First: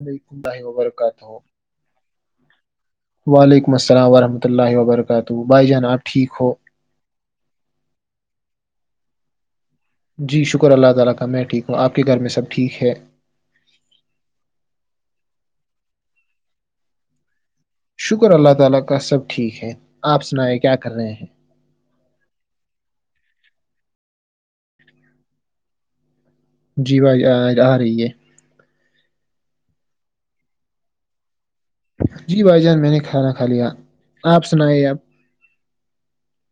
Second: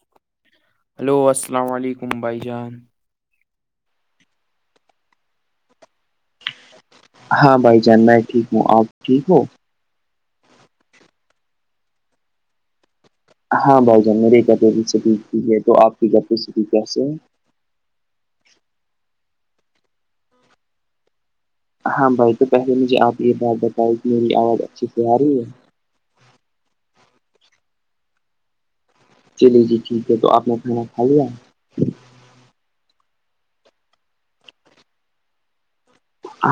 وعلیکم اللہ ہلو وبرکاتہ السلام علیکم بھائی جان وعلیکم السلام ورحمتۃ اللہ وبرکاتہ بھائی جان آپ ٹھیک ہو ہاں بھائی جان میں ٹھیک ہوں آپ ٹھیک ہو جی شکر اللہ تعالی کا میں ٹھیک ہوں آپ کے گھر میں سب ٹھیک ہے ہاں بھائی جان میری کیپٹی ہے تو آپ کی کیپسٹی کیس ہے شکر اللہ تعالی کا سب ٹھیک ہے آپ سنیں کیا کر رہے ہیں ہاں بھائی تو پہلے مجھے آپ یہ بات بتائی کہ میری آواز اچھی سے آ رہی ہے جی بھائی آ رہی ہے چلیے جی ٹھیک ہے تو آپ نے کھانا کھا لیا جی بھائی جان میں نے کھانا کھا لیا آپ سنائی آپ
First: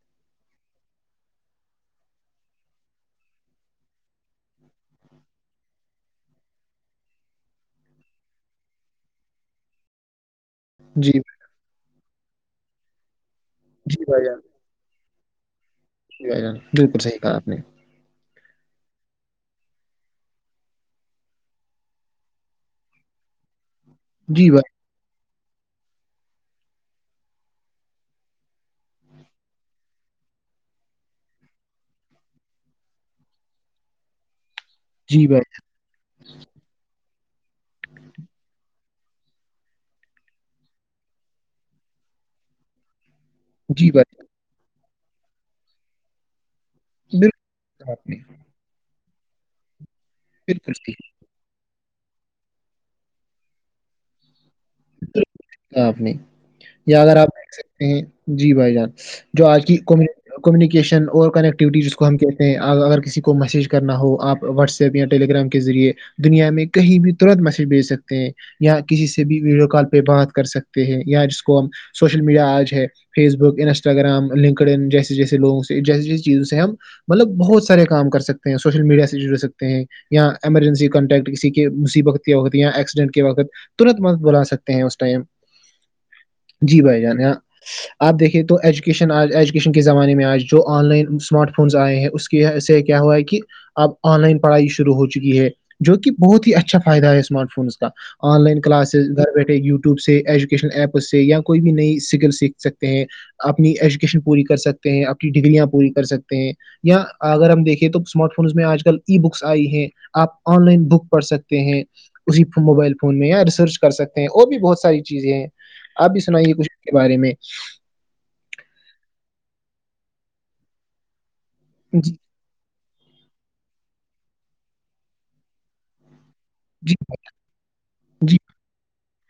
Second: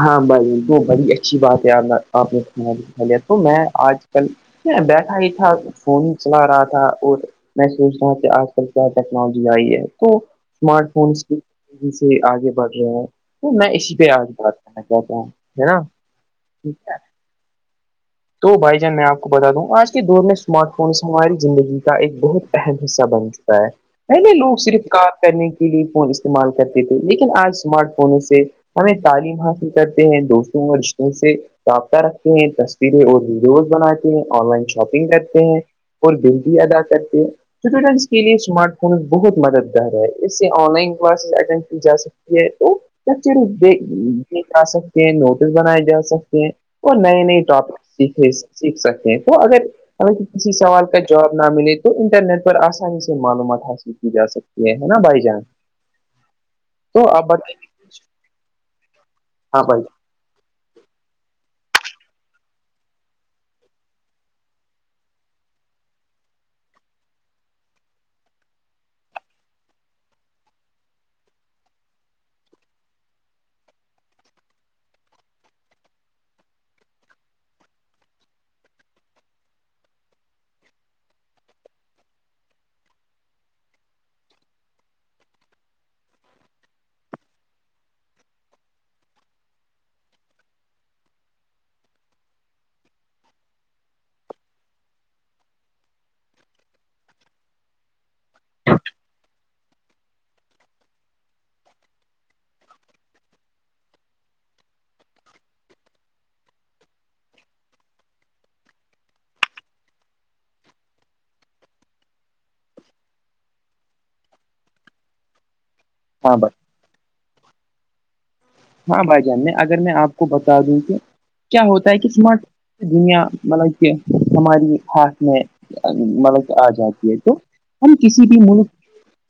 ہاں بائی وہ بڑی اچھی بات ہے آپ نے تو میں آج کل بیٹھا ہی تھا فون ہی چلا رہا تھا اور میں سوچ رہ ہوں کہ آج کل کیا ٹیکنالوجی آئی ہے تو اسمارٹ جی فونس کی تزی سے آگے بڑھ رہے ہیں میں اسی جی پہ آگ کیا ہے نا ج ب ج بالکل صحیحا آپ نے تو بھائی جان میں آپ کو بتا دوں آج کے دور میں اسمارٹ فونس ہماری زندگی کا ایک بہت اہم حصہ بن چک پہلے جی لوگ بھائی صرف کار کرنے کے لیے فون استعمال کرتے تھے لیکن آج اسمارٹ فونوں سے ہمیں تعلیم حاصل کرتے ہیں دوستوں اور رشتوں سے رابطہ رکھتے ہیں سھے اور ویڈیوز بناتے ہیں آن لائن شاپنگ جی کرتے بھائی ہیں اور بل بھی ادا کرتے ہیں ر اس کے لیے اسمارٹ بہت مددگار ہے اس سے آن لائن کلاسز اٹینڈ کی جا سکتی ہے تو ب صرف دیک جی بھائی دیکھ آ سکتے ہیں نوٹس بنائے جا سکتے ہیں اور نئے نئے بالکل ٹاپک کہا آپ نے سیکھ سکتے ہیں تو اگر ہمیں کسی بالکل سوال صحیح کا جو جواب نہ ملے تو انٹرنیٹ پر آسانی سے معلومات حاصل کی جا سکتی یہ ہے نا بھائی بالکل جان کہا آپ نے یا تو اگر آپ ب دیکھ سکتے جی بھائی جان جو آج بھائی کیمی کمیونیکیشن اور کنیکٹیوٹی جس کو ہم کہتے ہیں اگر کسی کو میسج کرنا ہو آپ واٹسپ یا ٹیلی گگرام کے ذریعے دنیا میں کہیں بھی ترت میسیج بھیج سکتے ہیں یااں کسی سے بھی ویڈیو کال پہ بات کر سکتے ہیں یا جس کو ہم سوشل میڈیا آج ہے Facebook Instagram LinkedIn جیسے جیسے لوگوں سے جیسی جیسی چیزوں سے ہم مطلب بہت سارے کام کر سکتے ہیں سوشل میڈیا سے جڑ سکتے ہیں یا ایمرجنسی کانٹیکٹ کسی کے مصیبت کے وقت یا ایکسیڈنٹ کے وقت ترنت مت بلا سکتے ہیں اس ٹائم جی بھائی جان ہاں آپ دیکھیے تو ایجوکیشن آج ایجوکیشن کے زمانے میں آج جو آن لائن اسمارٹ فونس آئے ہیں اس کے سے کیا ہوا ہے کہ اب آن لائن پڑھائی شروع ہو چکی ہے جو کہ بہت ہی اچھا فائدہ ہے اسمارٹ فونس کا آن لائن کلاسز بیٹھے یوٹیوب سے ایجوکیشن ایپ سے یا کوئی بھی نئی سگل سیکھ سکتے ہیں اپنی ایجوکیشن پوری کر سکتے ہیں اپنی ڈگریاں پوری کر سکتے ہیں یا اگر ہم دیکھیں تو اسمارٹ فونس میں آج کل ای بکس آئی ہیں آپ آن لائن بک پڑھ سکتے ہیں اسی موبائل فون میں یا ریسرچ کر سکتے ہیں اور بھی بہت ساری چیزیں ہیں آپ بھی ہاں سنائیے کچھ کے بارے میں ہاں بھائی جانے اگر میں آپ کو بتا دوں تو کیا ہوتا ہے کہسم دنیا مطلب کہ ہماری ہاتھ میں مطلب کہ آ جی، جاتی ہے تو ہم کسی جی، بھی ملک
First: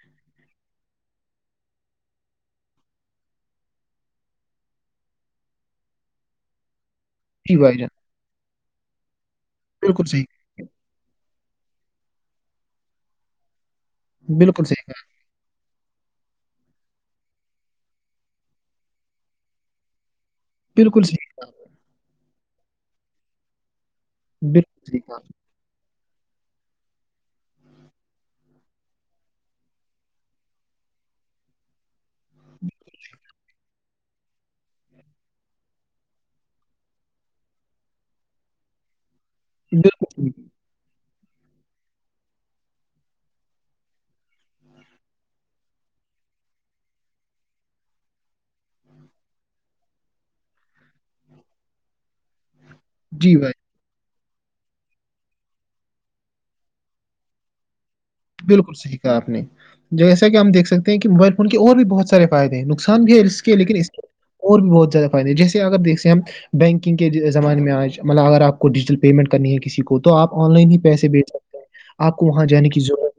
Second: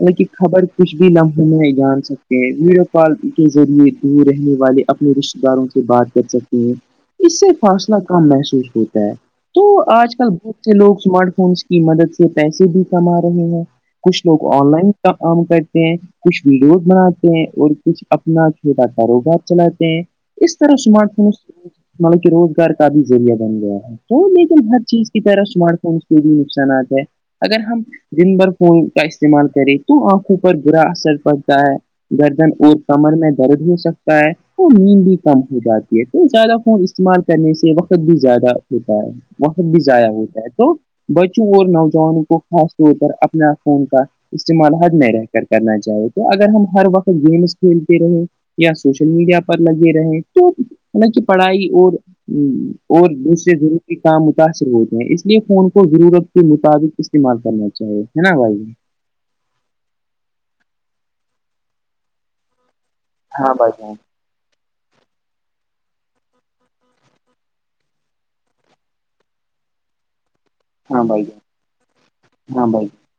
ان کی خبر کچھ بھی لمحے میں جان سکتے ہیں ویڈیو کال کے ذریعے رہنے والے اپنے رشتے داروں سے بات کر سکتے ہیں اس سے جی بھائی جان، فاصلہ کر کم محسوس ہوتا ہے تو بالکل آج صحیح، کل ب ا لوگ اسمارٹ فونس کی مدد سے پیسے بھی کما رہے ہیں کچھ لوگ بالکل آن صحیح لائن کہا، کام کرتے ہیں کچھ ووود بناتے ہیں اور کچھ اپنا ا کاروبار چلاتے ہیں اس طرح بالکل اسمارٹ صحیح فون کہا، مطلب کہ روزگار کا بھی ذریعہ بن گیا ہے تو لیکن ہر بالکل صحیح چیز کہا، کی طرح اسمارٹ فون ک بھی نقصانات ہے اگر ہم دن بھر فون کا استعمال کریں تو آنکھوں پر برا اثر پڑتا ہے گردن اور کمر میں درد ہو سکتا ہے اور نیند بھی کم ہو جاتی ہے تو زیادہ خون استعمال کرنے سے وقت بھی زیادہ ہوتا ہے وقت بھی ضائع بالکل صحیح، ہوتا کہا۔ ہے تو بچوں اور نوجوانوں کو خاص طور پر اپنا فون کا استعمال حر نہ رہ کر کرنا چاہے تو اگر ہم ہر وقت گیمس کھیلتے رہیں یا سوشل میڈیا پر لگے رہے تو حال کہ پڑھائی اور اور جی بھائی۔ دوسرے د کام متاثر ہوتے ہیں اس لیے فون کو ضرورت کے مطابق استعمال کرنا چاہیے نا بھائی جان؟ بالکل صحیحا آپ نے جیسا کہ ہم دیک سکتے ہیں کہ موبائل فون کے اور بھی بہت سارے فائد ہیں نقصان بھی ہے اس ہاں کے بھائی لیکن اس جان کے اور بھی بہت زیادہ فائدے جیسے اگر دیکھتے ہم بینکنگ کے زمانے میں آج مطلب اگر آپ کو ڈیجیٹل پیمنٹ کرنی ہے کسی کو تو آپ آن لائن ہی ہاں پیسے بھیج بھائی جان سکتے ہیں آپ کو وہاں ہاں جانے کی بھائی ضرورت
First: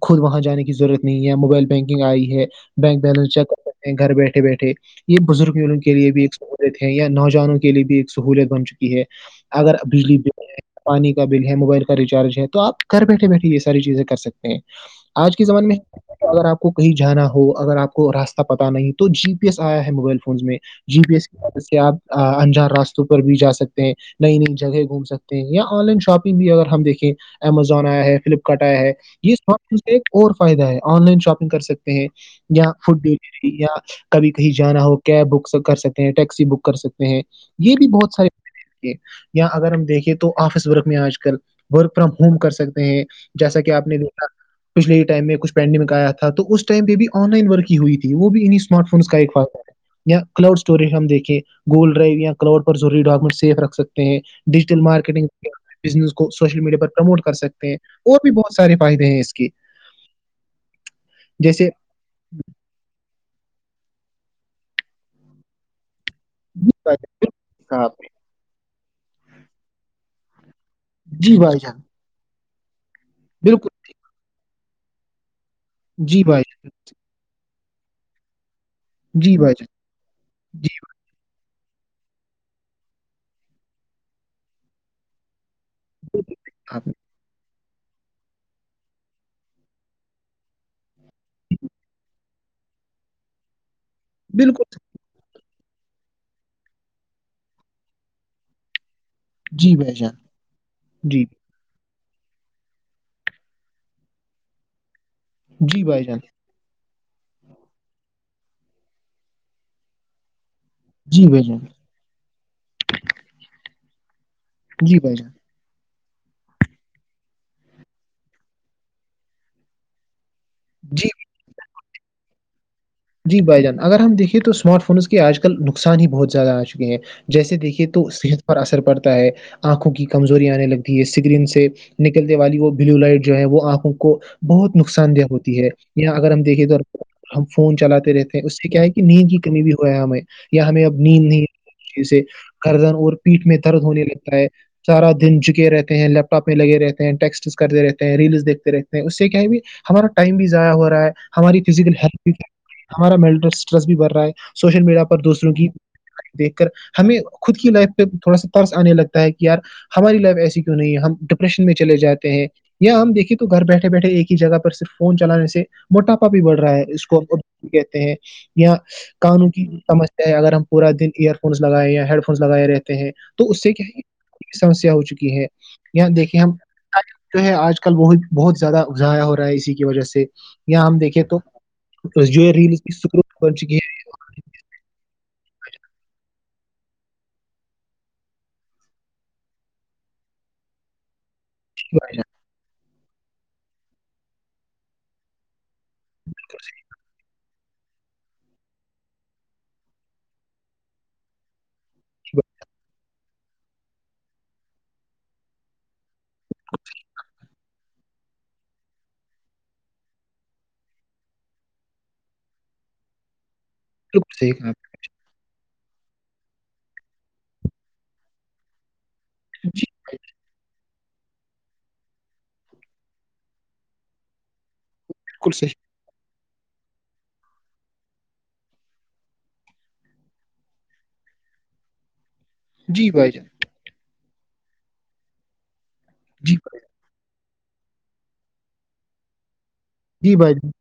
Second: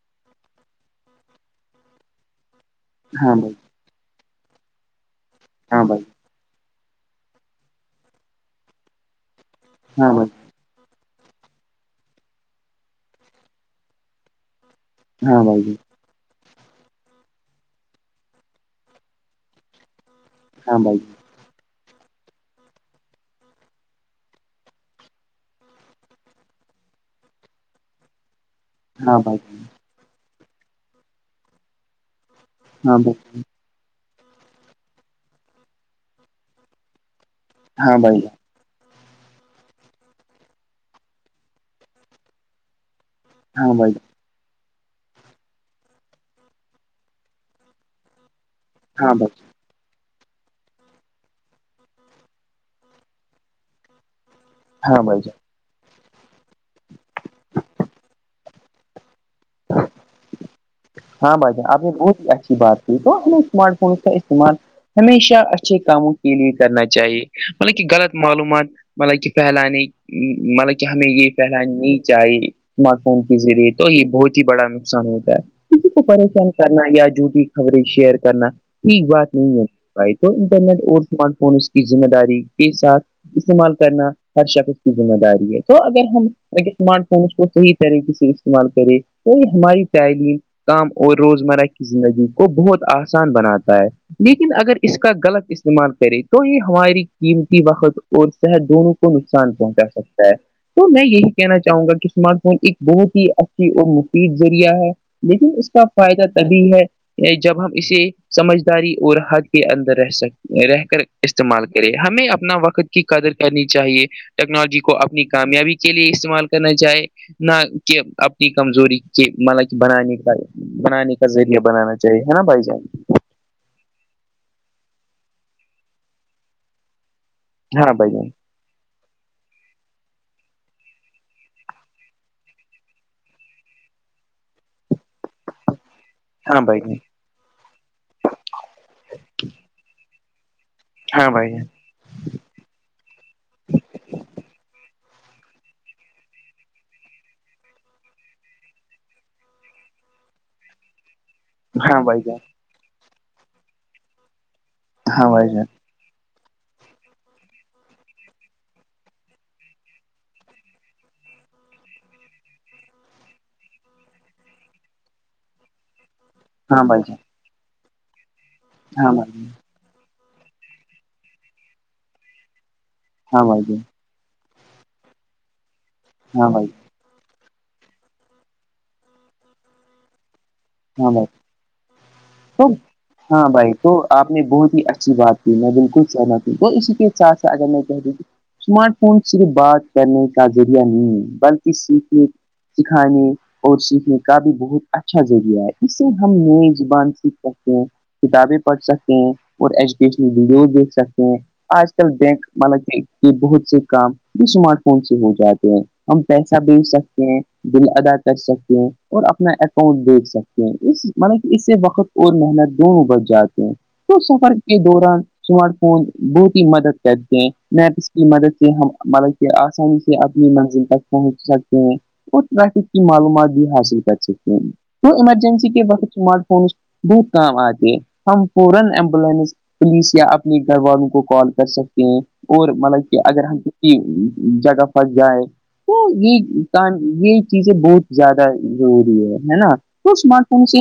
خود وہاں جانے کی ضرورت نہیں ہے موبائل بینکنگ آئی ہے بینک جان، بیلنس ہاں چیک بھائی گھر بیٹھے بیٹھے یہ بزرگ ہیں جان، انوں ہاں کے بھائی لیے بھی ایک ہیں یا نوجوانوں کے لیے بھی ایک سہولت بن چکی ہے اگر بجلی ب پانی کا بل ہے موبائل کا ریچارج ہے تو آپ گھر بیٹھے بیٹھے یہ ساری چیزیں کر سکتے ہیں جان، آج ہاں کے بھائی زمانے میں جان، اگر آپ کو کہیں جانا ہو اگر آپ کو راستہ پتا نہیں تو جی پی ایس آیا ہے موبائل فون فون میں ہاں بھائی جی جان، بی ایس کی مدد سے آپ انجار راستوں پر بھی جا سکتے ہیں نئی نئی جگہ گھوم سکتے ہیں یا آن لائن شاپنگ بھی اگر ہم دیکھیں امیزون آیا ہے فلپ کٹایا ہے ہاں بھائی یہمار ف سے ایک اور فائدہ ہے آن لائن شاپنگ کر سکتے ہیں یا جان، ہاں بھائی فڈ جان، یا کبھی کہیں جانا ہو کیب بک کر سکتے ہیں ٹیکسی بک کر سکتے ہیں یہ بھی ہاں بہت بھائی سارے جان، یا اگر ہم دیکھے تو آفس ورک میں آج کل ورک فرام ہوم کر سکتے ہیں جیسا کہ ہاں آپ بھائی جان، ہاں بھائی جان، ہاں بھائی نے جان، ہاں بھائی د پچھل ہی ٹم میں کچ پینڈنمگ آیا تھا تو اس ٹائم پہ بھی آن لائن ورکی ہوئی تھی وہ بھی ان اسمارٹ جان، فونس کا ایک فا ہے یا کلاؤڈ اسٹوریج ہم دیکیں گوگل ڈرائیو یا کلاؤڈ پر ضوری ڈاکومنٹ سیف رکھ سکتے ہیں ڈیجیٹل ہاں بھائی جان۔ مارکیٹنگ بزنس کو سوشل میڈیا پرموٹ کر سکتے ہیں اور بھی بہت سارے فائدے ہیں اس کی ہاں بھائی جاناں اب نے وہ بھی اچھی بات ہم سمارٹ فونس کا استعمال ہمیشہ اچھے کاموں لیے کرنا چاہیے مطلب کہ کہا آپ نے غلط معلومات مطلب کہ پھیلانے مطلب کہ کہ ہمیں یہ جی بھائی پھیلانی جان نہیں چاہی اسمارٹ فون کے ذریعے بالکل تو یہ بہت ہی بڑا نقصان ہوتا ہے کسی کو جی بھائی پریشان کرنا یا جھوٹی خبریں شیئر کرنا ٹھیک جان بات جی بھائی نہیں ہے جان بھائی تو جی انٹرنیٹ اور اسمارٹ فون اس کی ذمہ داری کے ساتھ استعمال کرنا ہر شخص کی ذمہ داری ہے تو اگر ہم آپ نے اسمارٹ فونس کو صحیح طریقے سے استعمال کریں تو یہ ہماری تعلیم کام اور روزمرہ کی زندگی کو بہت آسان بناتا ہے لیکن اگر بالکل اس غلط استعمال کریں تو ہی ہماری قیمتی وقت اور صحت دونوں نقصان جی پہنچا بھائی جان سکتا ہے تو میں جی یہی کہنا چاہوں گا کہ اسمارت ایک بہت ہی اچھی اور مفید ذریعہ ہے لیکن اس کا جی بھائی جان فائدہ بھی ہے جب ہم اسے سمجھداری اور حد کے اندر رہ سکتے رہ جی بھائی جان استعمال کرے ہمیں اپنا وقت کی قدر کرنی چاہیے ٹیکنالوجی کو جی بھائی اپنی جان کامیابی کی کے لیے استعمال کرنا چاہے نہ کہ اپنی کمزوری کے مطب بنانے کا جی بنانے کا ذریعہ بنانا چاہیے ہے نا بھائی جان جی بھائی جان اگر ہم دیکھے تو اسمارٹ فونس کے آج کل نقصان ہی بہت زیادہ آ چکے ہیں جیسے دیکھیے ہاں تو بھائی جان صحت پر اثر پڑتا ہے آنکھوں کی کمزوری آنے لگتی ہے سگرین سے نکلنے والی وہ بلیو لائٹ جو ہے وہ آنکھوں کو بہت نقصان دہ ہوتی ہے اں اگر ہم ہاں دیکیںے تو بھائی جان ہم فون چلاتے رہتے ہیں اس سے کیا ہے کہ نیند کی کمی بھی ہوا ہے ہمیں یا ہمیں اب نیند ہاں نہیں بھائی جان جسے گردن اور پیٹ میں درد ہونے لگتا ہے سارا دن جھکے رہتے ہیں لیپٹاپ میں لگے رہتے ہیں ٹیکسٹ کرتے رہتے ہیں ریلس دیکھتے رہتے ہیں اس سے کیایں بھی ہمارا ٹائم بھی ضائع ہو رہا ہے ہماری ہاں فزیکلھ بھائی بھی ہمارا مٹل اسٹریس بھی بڑھ رہا ہے سوشل میڈیا پر دوسروں جان کی دیکھ کر ہمیں خود کی لائف پہ تھوڑا سا ترس آنے لگتا ہے کہ یار ہماری لائف ایسی کیوں نہیں ہے ہم ڈپریشن میں چلے جاتے ہیں یا ہم دیکھیے تو گھر بیٹھے بیٹھے ایک ہی جگہ پر صرف فون چلانے سے موٹاپا بھی بڑھ رہا ہے ہاں بھائی اس جان کو کہتے ہیں یہاں ہاں بھائی جان قانوں کی اگر ہم پورا دن ایئر فونس لگائے یا ہیڈ فونس لگائے رہتے ہیں ہاں بھائی جان ہاں تو اس بھائی سے جان کیا ہے سمسیا ہو چکی ہے یہ دیکھیں ہم ہاں بھائی جو ہے آج کل وہ بہت زیادہ ا ضائع ہو رہا ہے اسی کی وجہ سے یا ہم ہاں دیکھیں بھائی تو تو ہاں بھائی تو [inaudible] آپ نے بہت ہی اچھی بات کی میں بالکل سہنا تو اسی کےے ساتھ س اگر میں کہہ دوںھی اسمارٹ فون صرف بات کرنے کا ذریعہ نہیں ہے بلکہ سیکھنے سکھانے اور سیکھنے کا بھی بہت اچھا ذریعہ ہے جسے ہم نئے زبان سے سکتے ہیں کتابیں پڑھ سکتے ہیں اور ایجوکیشنل ویڈیوز دیکھ سکتے ہیں آج کل بینک ما یہ بہت سے کام جو اسمارٹ فون سے ہو جاتے ہیں ہم پیسہ بیچ سکتے ہیں بل ادا کر سکتے ہیں اور اپنا اکاؤنٹ سکتے ہیں اس مطب اس سے وقت اور محنت دونوں بچ جاتے ہیں تو جی بھائی جان جی بھائی جان، بالکل صحیح سفر کہا آپ کے نے، دوران اسمارٹ فون بہت ہی مدد کرتے ہیں میپس کی مدد سے ہم مطلب کہ آسانی سے اپنی منزل پہنچ سکتے ہیں اور ٹریفک کی معلومات بھی حاصل کر سکتے ہیں تو بالکل ایمرجنسی صحیح کے وقت اسمارٹ فونس بہت کام آتے ہیں ہم فورا ایمبولینس پلیس یا اپنے گھر والوں کو کال کر سکتے ہیں اور جی مطلب کہ بھائی جان اگر ہم جگہ پھس جائے جی یہ بھائی کام یہ چیزیں بہت زیادہ ضروری ہے ہے نا تو جی اسمارٹ بھائی فون جان سے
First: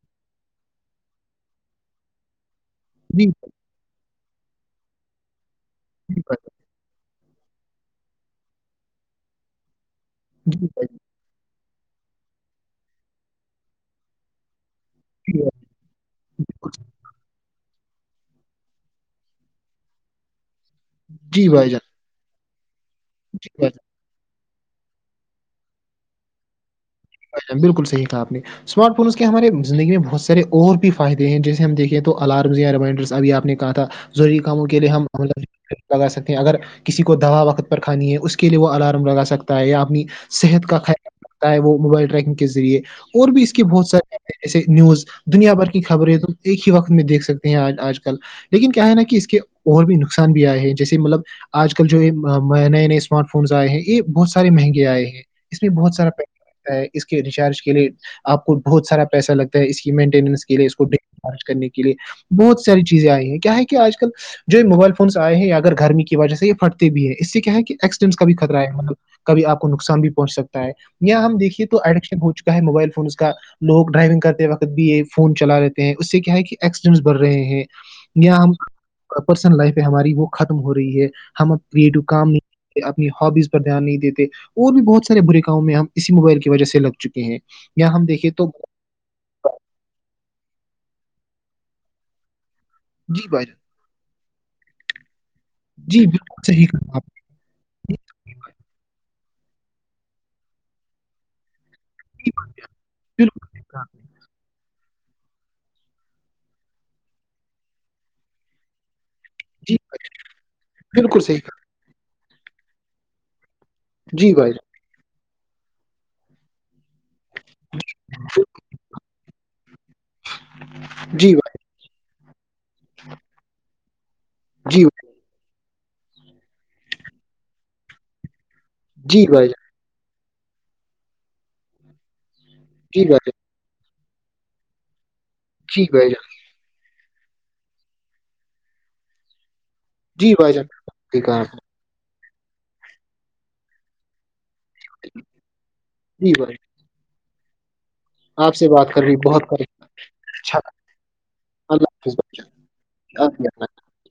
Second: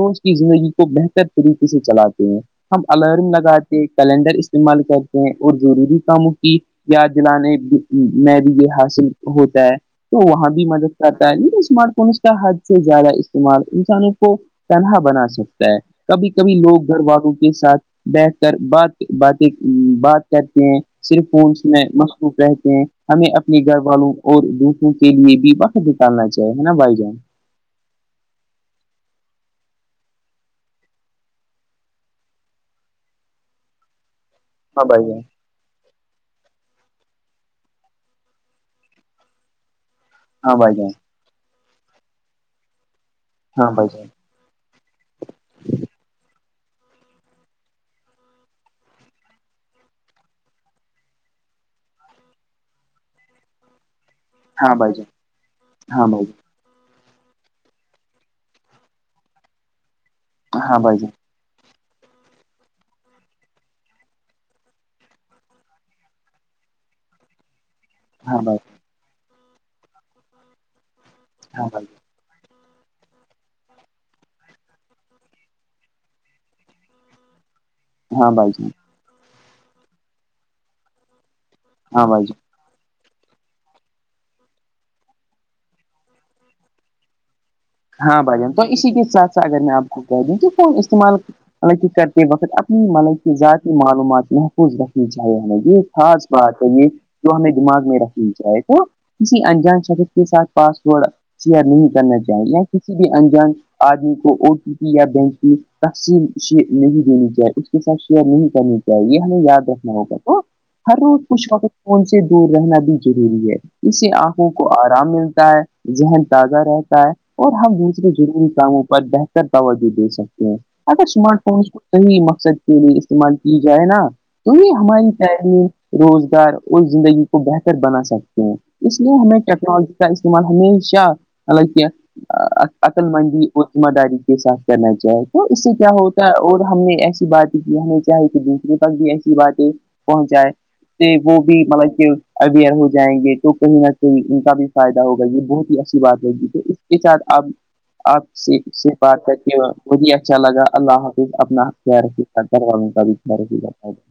روز کی زندگی کو بہتر طریقے سے چلاتے ہیں ہم الرن لگاتے کیلنڈر استعمال کرتے ہیں اور ضروری کاموں کی یاد دلانے میں بھی یہ حاصل ہوتا ہے تو وہاں بھی جی بھائی جان مدد کر اسمارٹ فونس کا حد سے زیادہ استعمال انسانوں کو تنہا بنا جی بھائی سکتا ہے کبھی کبھی جان لوگ گھر والوں کے ساتھ بیٹھ کر بات باتیں بات کرتے ہیں صرف جی بھائی جان جی بھائی جان جی فونس بھائی جان میں مخروف رہتے ہیں ہمیں جی بھائی اپنی جان، گھر والوں اور دوسروں کے لیے بھی بقت نکالنا چاہے ہے نا بھائی جان بالکل صحیح کہا آپ نے اسمارٹ فونس کے ہمارے زندگی میں بہت سارے اور بھی فائدے ہیں جیسے ہم دیکھیں تو الارمز یا ریمائنڈرس ابھی آپ نے کہ تھا ضروری کاموں کے ہاں لیے بھائی جان ہملہ لگا سکتے ہیں اگر کسی کو دوا وقت پر کھانی ہے اس کے لیے وہ الارم لگا سکتا ہے یا اپنی ہاں صحت بھائی کا جان خیال رکھتا ہے وہ موبائل ٹریکنگ کے ذریعے اور بھی اس کے ہاں بہت بھائی جان سارے ایسے نیوز دنیا بھر کی خبریں تو ایک ہی وقت میں دیکھ سکتے ہیں آج آج کل لیکن کیا ہے نا کہ اس کے اور بھی نقصان بھی آئے ہیں جیسے مطلب آج کل جو یہ نئے نئے اسمارٹ فونس آئے ہیں یہ بہت س مہنگے آئے ہیں اس میں بہت ہاں سارا بھائی پیک جان اس کے ریچارج کے لیے آپ کو بہت سارا پیسہ لگتا ہے اس کی مینٹیننس کے لیے اس ہاں کو بھائی جان خار کرنے کے لیے بہت ساری چیزیں آئی ہیں کیا ہے کہ آج کل جو یہ موبائل فونس آئے ہیں یا اگر گرمی کی وجہ سے یہ پھٹتے بھی ہیں اس سے کیا ہے کہ س کا بھی ہاں بھائی جان ہاں خطرہ بھائی ہے مطلب کبھی آ کو نقصان بھی پہن سکتا ہے یا ہم دیکھیے ہاں تو بھائی ایڈکشن ہو چکا کا موبائل فونز کا لوگ ڈرائیونگ کرتے وقت بھی یہ فون چلا رہتے ہیں اس سے کیا ہے کہ ایکسیڈنٹس بڑ رہے ہیں ہاں بھائی ہم جان پرسن لائف ہے ہماری وہ ختم ہو رہی ہے ہم اب کریٹو ہاں بھائی جان کام نہیں کرتے، اپنی ہابیز پر دھیان نہیں دیتے اور بھی بہت سارے برے کامو میں ہم اسی موبائل کی وجہ سے لگ چکے ہیں یا ہم ہاں دیکھیں بھائیان تو اسی کے ساتھ سھ اگر میں آپ کو کہہ دوں کہ فون استعمالطلب کر [unintelligible] کے وقت اپنی ملائی جی کی بھائی جان ذاتی معلومات محفوظ رکھی جائے ہما یہ جی خاص بالکل بات صحیح ہے یہ کہا آپ [unintelligible] جو ہمیں دماغ میں رکھنی چاہائے تو کسی انجان شخص کے ساتھ پاس ورڈ شیئر نہیں کرنا چاہیں یا کسی بھی نے، بالکل انجان صحیح کہا آدمی کو اور چ [unintelligible] یا بینک کی تقسیمئ نہیں دینی چاہیے اس کے ساتھ شیئر نہیں کرنی چیے یہ ہمیں یاد جی رکھنا بھائی ہوگا تو ہر جان، بالکل روز صحیح کچھ کہا فون سے دور رہنا بھی ضروری ہے [unintelligible] اس سے جی آنکھوں بھائی کو جان آرام ملتا ہے ذہن تازہ رہتا ہے اور ہم دوسرے ضروری کاموں پر بہتر توجہ دے سکتے ہیں اگر جی سمارٹ بھائی فون کو صحیح مقصد کے لیے استعمال کی جائے نا تو یہ جی ہماری تلیم روزگار اور زندگی کو بہتر بنا سکتے ہیں اس لیے جی ہمیں بھائی جان ٹیکنالوجی کا استعمال ہمیشہ حالانکہ عقل جی بھائی جان مندی اور ذمہ داری کے ساتھ کرنا چاہے تو اس سے کیا جی بھائی جان ہوتا ہے اور ہم نے ایسی باتیں کی ہمیں چاہے کہ دوسرے تک بھی ایسی باتیں پہنچ جی جائے بھائی جان کہ صحیح وہ کہا آپ بھی مطلب کہ اویئر ہو جائیں گے تو کہیں نہ کہیں ان کا بھی فائدہ ہوگا یہ بہت ہی اچھی بات نے، جی رہگی بھائی تو ا س آپ آپ جان سے [unintelligible] صف رہی بات کر بہت کہ وہ ہی اچھا لگا اللہ حافظ اپنا لگا۔ اللہ حافظ بھائی ر والوں کا بھی جان آپ ر اپنا [unintelligible] اور [unintelligible]